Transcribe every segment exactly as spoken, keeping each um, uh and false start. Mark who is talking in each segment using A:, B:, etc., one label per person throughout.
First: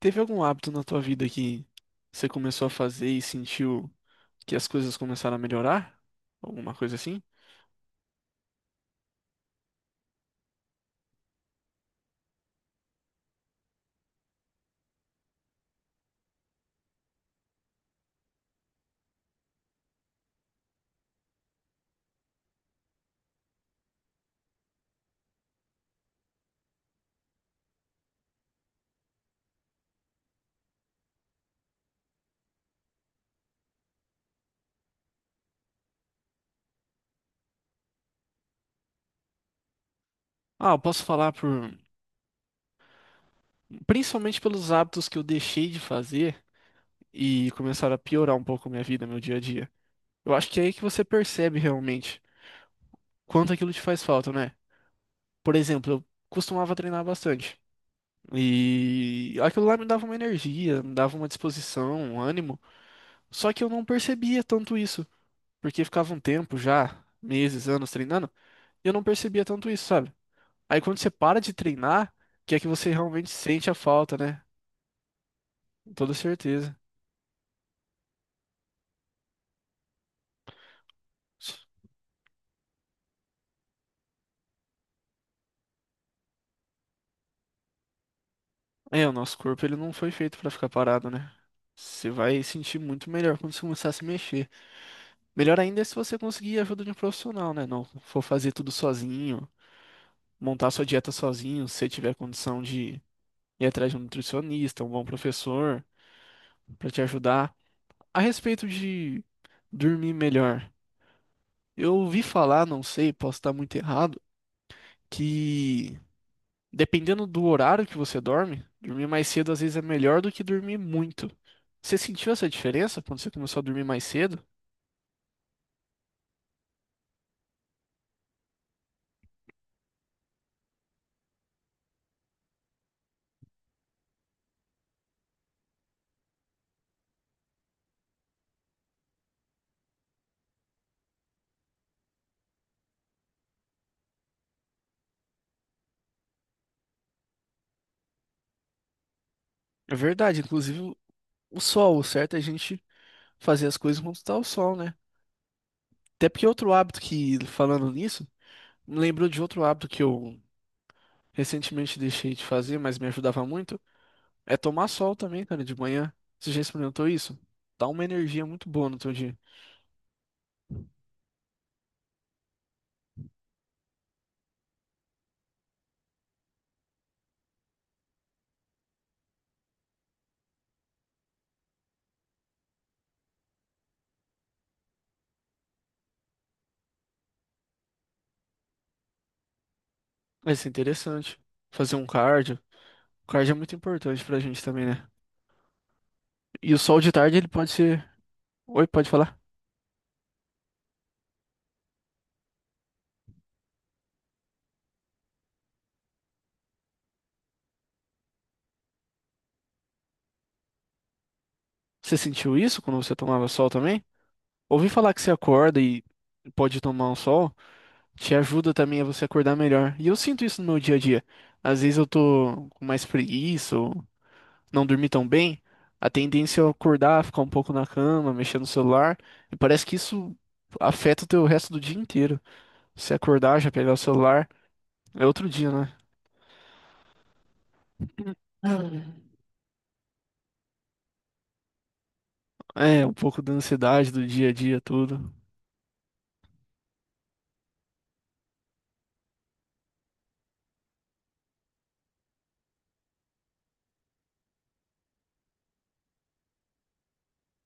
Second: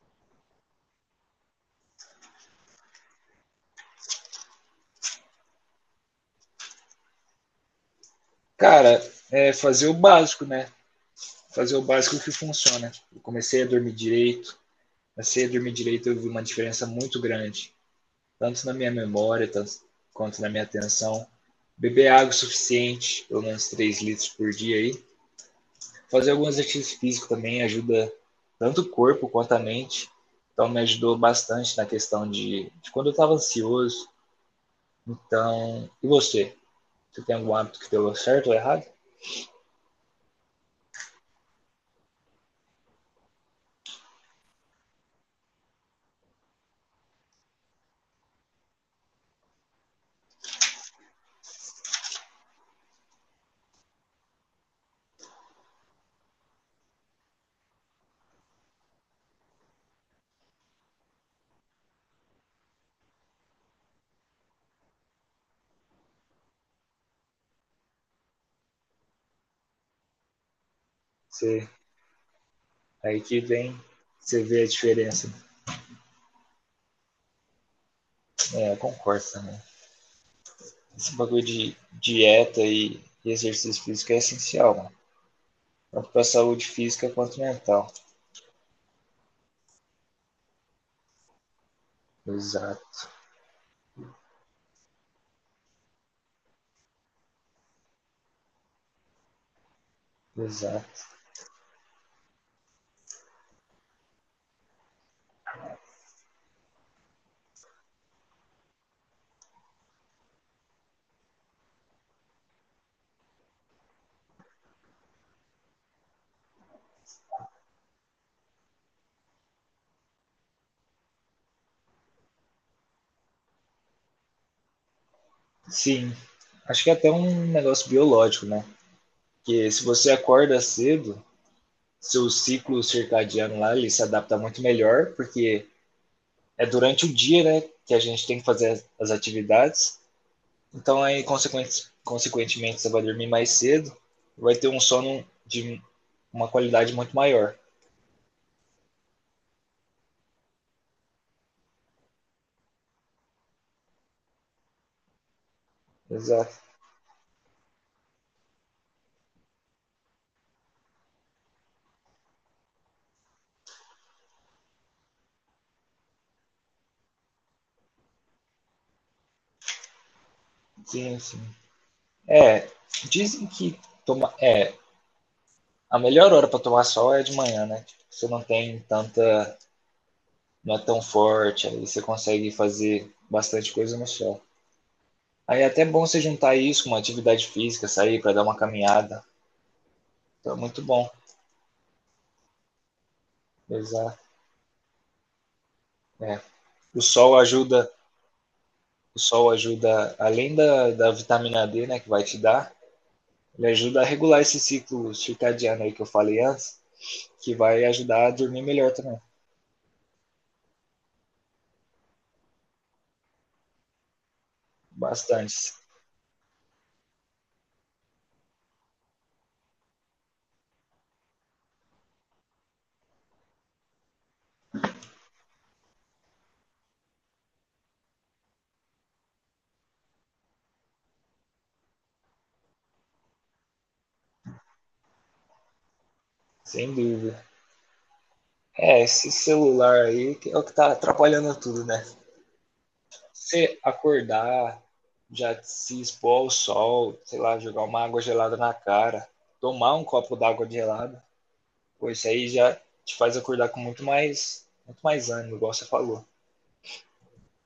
A: Teve algum hábito na tua vida que você começou a fazer e sentiu que as coisas começaram a melhorar? Alguma coisa assim?
B: Cara, é fazer o básico, né? Fazer o básico que funciona. Eu comecei a dormir direito. Comecei a dormir direito, eu vi uma diferença muito grande, tanto na minha memória tanto, quanto na minha atenção. Beber água o suficiente, pelo menos três litros por dia aí. Fazer alguns exercícios físicos também ajuda tanto o corpo quanto a mente. Então me ajudou bastante na questão de, de quando eu estava ansioso. Então, e você? Você tem algum hábito que deu certo ou errado?
A: Ah, eu posso falar por, principalmente pelos hábitos que eu deixei de fazer e começaram a piorar um pouco minha vida, meu dia a dia. Eu acho que é aí que você percebe realmente quanto aquilo te faz falta, né? Por exemplo, eu costumava treinar bastante. E aquilo lá me dava uma energia, me dava uma disposição, um ânimo, só que eu não percebia tanto isso. Porque ficava um tempo já, meses, anos treinando, e eu não percebia tanto isso, sabe? Aí quando você para de
B: Você
A: treinar, que é que você
B: Aí
A: realmente
B: que
A: sente a
B: vem,
A: falta, né?
B: você vê a diferença.
A: Com toda certeza.
B: É, eu concordo também. Esse bagulho de dieta e exercício físico é essencial, mano. Tanto para saúde física quanto mental.
A: É, o nosso corpo ele não foi feito pra ficar parado, né? Você vai sentir
B: Exato,
A: muito melhor quando você começar a se mexer. Melhor ainda é se você conseguir a ajuda de um profissional, né? Não for fazer tudo sozinho, montar sua
B: exato.
A: dieta sozinho, se você tiver condição de ir atrás de um nutricionista, um bom professor pra te ajudar. A respeito de dormir melhor. Eu ouvi falar, não sei, posso estar muito errado, que dependendo do horário que você dorme, dormir mais cedo às vezes é melhor do que dormir muito. Você sentiu essa diferença quando você começou a dormir mais cedo?
B: Sim, acho que é até um negócio biológico, né? Que se você acorda cedo, seu ciclo circadiano lá ele se adapta muito melhor, porque é durante o dia, né, que a gente tem que fazer as atividades. Então, aí, consequentemente consequentemente, você vai dormir mais cedo e vai ter um sono de uma qualidade muito maior.
A: É verdade, inclusive o o sol, o certo é a gente fazer as coisas quando está o sol, né? Até porque
B: Exato.
A: outro hábito que, falando nisso, me lembrou de outro hábito que eu recentemente deixei de fazer, mas me ajudava muito. É tomar sol também, cara, de manhã. Você já experimentou isso? Dá uma energia muito boa no teu dia.
B: Sim, sim. É, dizem que toma, é, a melhor hora para tomar sol é de manhã, né? Tipo, você não tem tanta. Não é tão forte, aí você consegue fazer bastante coisa no sol. Aí é até bom você juntar isso com uma atividade física, sair para dar uma caminhada.
A: Vai
B: Então é
A: ser
B: muito bom.
A: interessante. Fazer um cardio. O cardio é muito
B: Exato.
A: importante pra gente também, né?
B: É.
A: E o sol
B: O
A: de
B: sol
A: tarde, ele pode
B: ajuda
A: ser. Oi, pode
B: o
A: falar.
B: sol ajuda, além da, da vitamina D, né, que vai te dar, ele ajuda a regular esse ciclo circadiano aí que eu falei antes, que vai ajudar a dormir melhor também,
A: Você sentiu isso quando você tomava sol também? Ouvi falar que você
B: bastante,
A: acorda e pode tomar um sol, te ajuda também a você acordar melhor. E eu sinto isso no meu dia a dia. Às vezes eu tô com mais preguiça ou não dormi tão bem. A tendência é acordar, ficar um pouco na cama, mexer no celular. E parece que isso afeta o teu resto do dia inteiro. Você acordar, já pegar o celular, é outro dia, né?
B: sem dúvida. É, esse celular aí que é o que tá atrapalhando tudo, né?
A: É, um pouco da
B: Você
A: ansiedade do dia a dia,
B: acordar,
A: tudo.
B: já se expor ao sol, sei lá, jogar uma água gelada na cara, tomar um copo d'água gelada, pô, isso aí já te faz acordar com muito mais, muito mais ânimo, igual você falou.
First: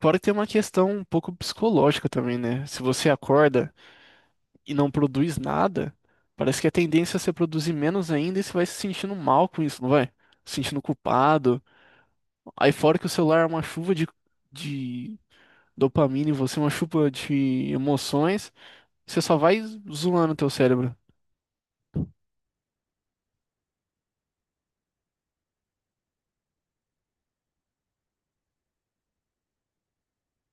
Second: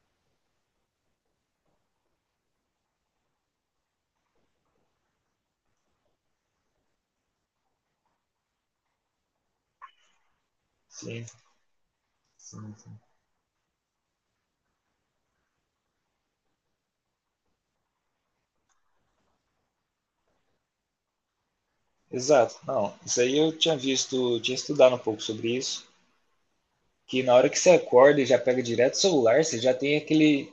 A: Fora que tem uma questão um pouco psicológica também, né? Se você acorda e não produz nada, parece que a tendência é você produzir menos ainda e você vai se sentindo mal com isso, não vai? Se sentindo
B: Sim,
A: culpado. Aí
B: sim.
A: fora que o celular é uma chuva de, de dopamina em você, uma chuva de emoções. Você só vai zoando o teu cérebro.
B: Exato. Não, isso aí eu tinha visto, tinha estudado um pouco sobre isso, que na hora que você acorda e já pega direto o celular, você já tem aquele,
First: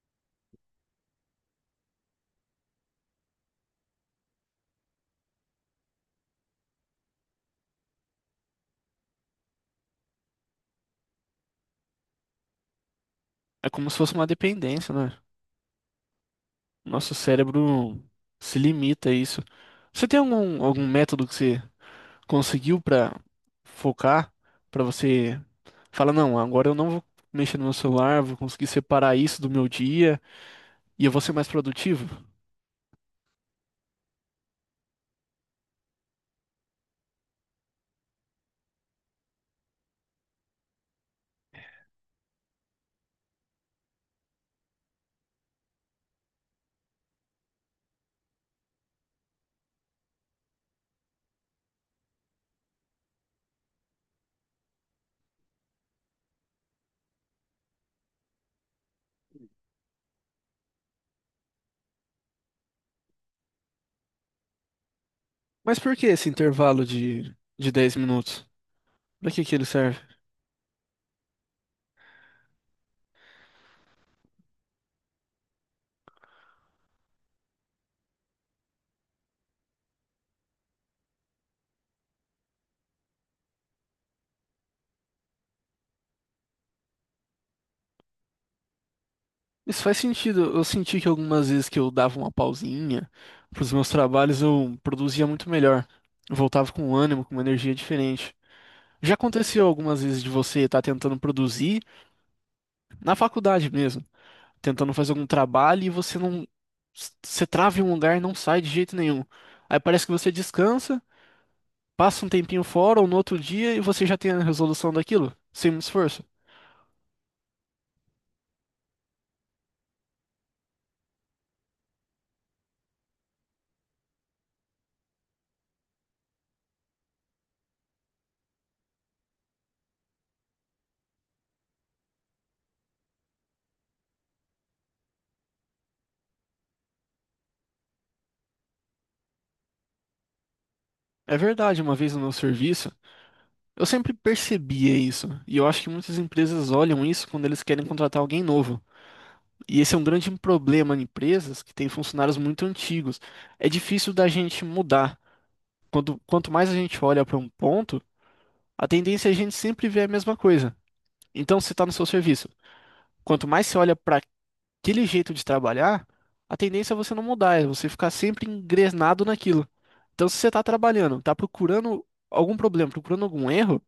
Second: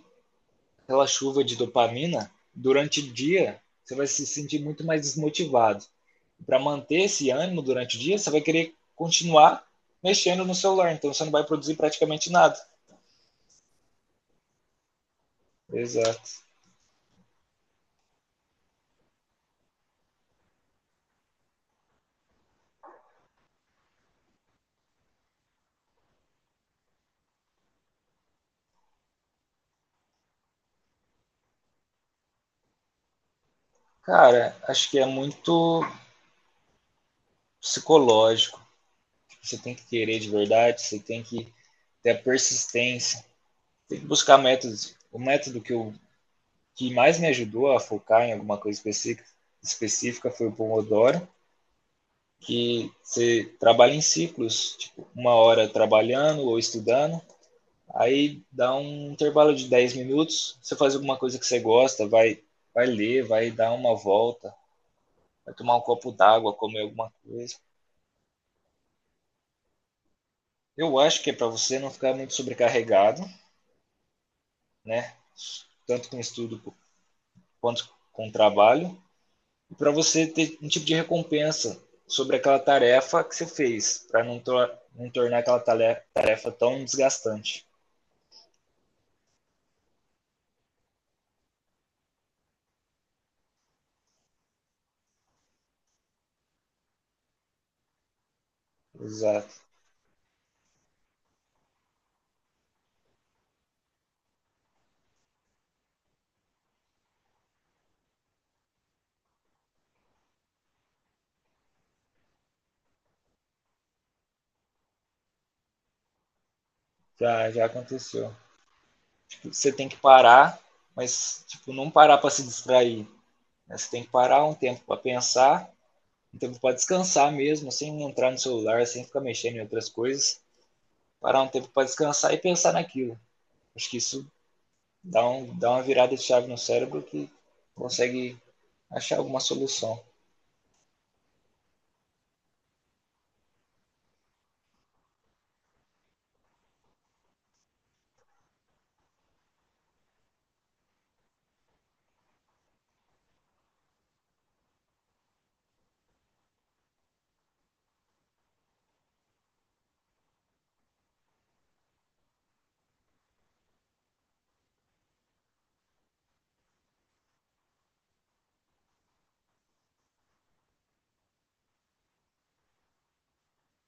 B: aquela chuva de dopamina. Durante o dia, você vai se sentir muito mais desmotivado. Para manter esse ânimo durante o dia, você vai querer continuar mexendo no celular, então você não vai produzir praticamente nada.
A: É como se fosse uma dependência, né?
B: Exato.
A: Nosso cérebro se limita a isso. Você tem algum, algum método que você conseguiu pra focar, pra você fala, não, agora eu não vou mexer no meu celular, vou conseguir separar isso do meu dia e eu vou ser mais produtivo.
B: Cara, acho que é muito psicológico. Você tem que querer de verdade, você tem que ter a persistência. Tem que buscar métodos. O método que, eu, que mais me ajudou a focar em alguma coisa específica, específica foi o Pomodoro, que você trabalha em ciclos, tipo, uma hora trabalhando ou estudando, aí dá um intervalo de dez minutos, você faz alguma coisa que você gosta, vai, vai ler, vai dar uma volta, vai tomar
A: Mas
B: um
A: por que
B: copo
A: esse
B: d'água, comer
A: intervalo
B: alguma
A: de,
B: coisa.
A: de dez minutos? Pra que que ele serve?
B: Eu acho que é para você não ficar muito sobrecarregado, né? Tanto com estudo quanto com trabalho, e para você ter um tipo de recompensa sobre aquela tarefa que você fez, para não, to não tornar aquela tarefa tão desgastante.
A: Isso faz sentido. Eu senti que algumas vezes que eu dava uma pausinha pros meus trabalhos, eu produzia muito melhor. Eu voltava com ânimo, com uma energia diferente. Já aconteceu
B: Exato.
A: algumas vezes de você estar tentando produzir na faculdade mesmo, tentando fazer algum trabalho e você não, você trava em um lugar e não sai de jeito nenhum. Aí parece que você descansa. Passa um tempinho fora ou no outro dia e você já tem a resolução daquilo, sem muito esforço.
B: Já, já aconteceu. Tipo, você tem que parar, mas tipo, não parar para se distrair. Né? Você tem que parar um tempo para pensar, um tempo para descansar mesmo, sem entrar no celular, sem ficar mexendo em outras coisas. Parar um tempo para descansar e pensar naquilo. Acho que isso dá, um, dá uma virada de chave no cérebro que consegue achar alguma solução.
A: É verdade, uma vez no meu serviço, eu sempre percebia isso, e eu acho que muitas empresas olham isso quando eles querem contratar alguém novo. E esse é um grande problema em empresas que têm funcionários muito antigos. É difícil da gente mudar. Quando, quanto mais a gente olha para um ponto, a tendência é a gente sempre ver a mesma coisa. Então, se está no seu serviço, quanto mais você olha para aquele jeito de trabalhar, a tendência é você não mudar, é você ficar sempre engrenado naquilo. Então, se você está trabalhando, está procurando algum problema, procurando algum erro,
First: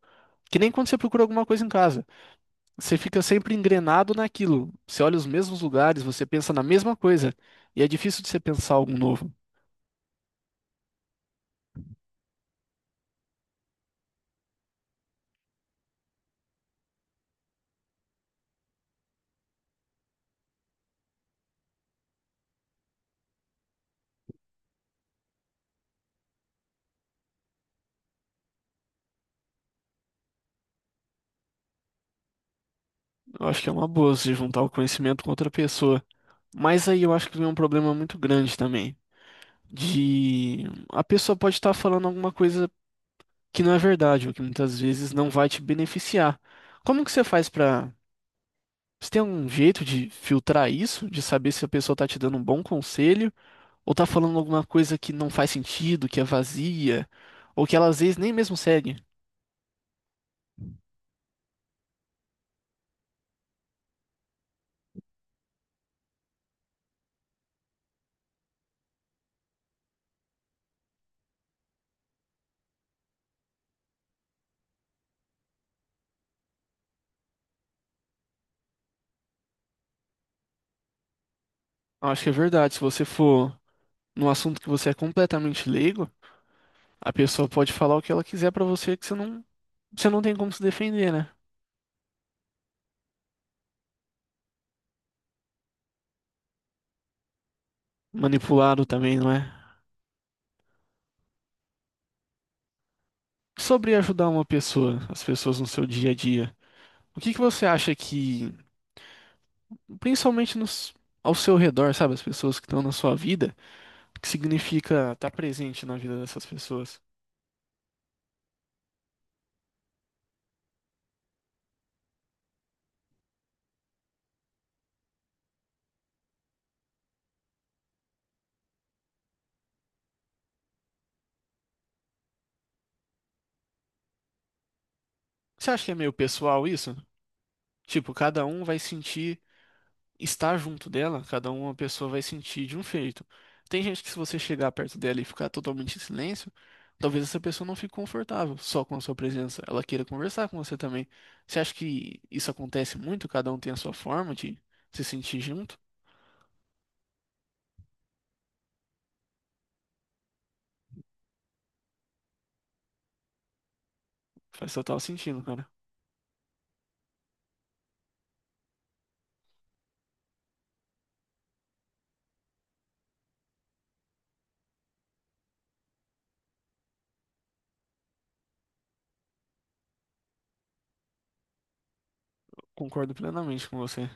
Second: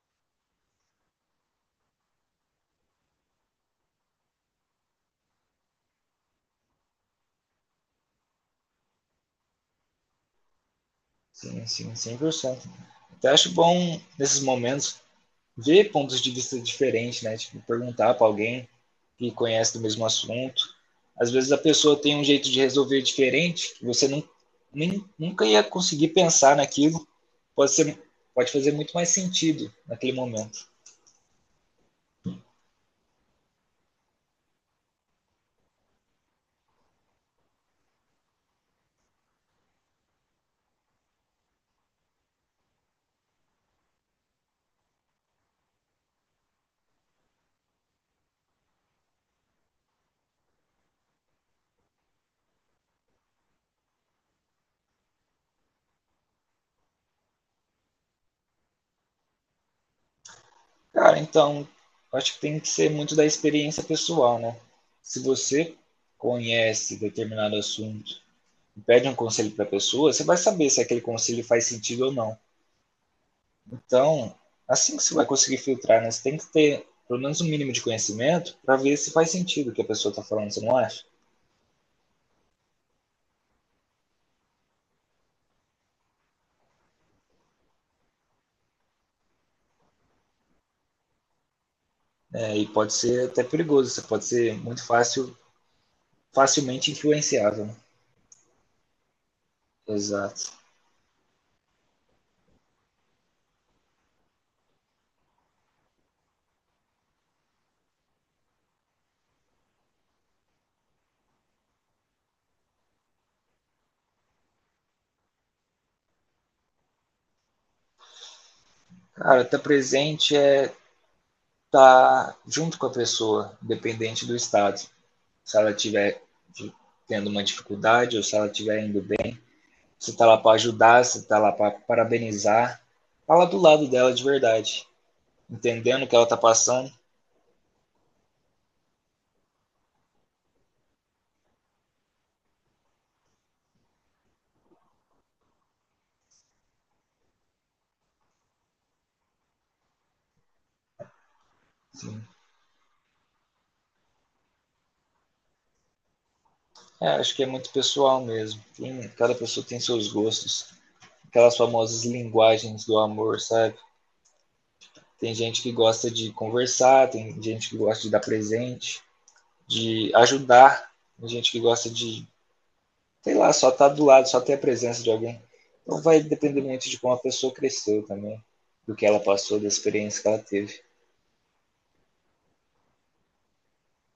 A: que nem quando você procura alguma coisa em casa, você fica sempre engrenado naquilo. Você olha os mesmos lugares, você pensa na mesma coisa, e é difícil de você pensar algo novo.
B: Sim, sim, cem por cento. Então, eu acho bom, nesses momentos, ver pontos de vista diferentes, né? Tipo, perguntar para alguém que conhece do mesmo assunto. Às vezes a pessoa tem um jeito de resolver diferente, que você não, nem, nunca ia conseguir pensar naquilo. Pode ser, pode fazer muito mais sentido naquele momento.
A: Eu acho que é uma boa você juntar o conhecimento com outra pessoa. Mas aí eu acho que vem um problema muito grande também. De a pessoa pode estar falando alguma coisa que não é verdade, ou que muitas vezes não vai te beneficiar. Como que você faz para. Você tem um jeito de filtrar isso, de saber se a pessoa tá te dando um bom conselho, ou tá falando alguma coisa que não faz sentido, que é vazia, ou que ela às vezes nem mesmo segue?
B: Cara, então, eu acho que tem que ser muito da experiência pessoal, né? Se você conhece determinado assunto e pede um conselho para a pessoa, você vai saber se aquele conselho faz sentido ou não. Então, assim que você vai conseguir filtrar, né? Você tem que ter pelo menos um mínimo de conhecimento para ver se faz sentido o que a pessoa está falando, você não acha?
A: Eu acho que é verdade. Se você for num assunto que você é completamente leigo, a pessoa pode falar o que ela quiser pra você que você não, você não tem como se defender, né?
B: É, e pode ser até perigoso, você pode ser muito fácil, facilmente influenciável. Né?
A: Manipulado também, não é?
B: Exato.
A: Sobre ajudar uma pessoa, as pessoas no seu dia a dia, o que que você acha que, principalmente nos, ao seu redor, sabe, as pessoas que estão na sua vida, o que significa estar presente na vida dessas pessoas?
B: Cara, estar tá presente é estar tá junto com a pessoa, dependente do estado. Se ela tiver tendo uma dificuldade ou se ela estiver indo. Você está lá para ajudar, você está lá para parabenizar. Fala do lado dela de verdade,
A: Você acha que é
B: entendendo o
A: meio
B: que ela está
A: pessoal
B: passando.
A: isso? Tipo, cada um vai sentir estar junto dela, cada uma pessoa vai sentir de um jeito. Tem gente que se você chegar perto dela e ficar totalmente em silêncio, talvez essa pessoa não fique confortável só com a sua presença. Ela queira conversar com você também. Você acha que isso acontece muito? Cada um tem a sua forma de se sentir junto?
B: É, acho que é muito pessoal mesmo. Tem, cada pessoa tem seus gostos. Aquelas famosas linguagens do amor, sabe?
A: Faz total
B: Tem
A: sentido,
B: gente
A: cara.
B: que gosta de conversar, tem gente que gosta de dar presente, de ajudar, tem gente que gosta de, sei lá, só estar tá do lado, só ter a presença de alguém. Então vai depender muito de como a pessoa cresceu também, do que ela passou, da experiência que ela teve.
A: Concordo plenamente com você.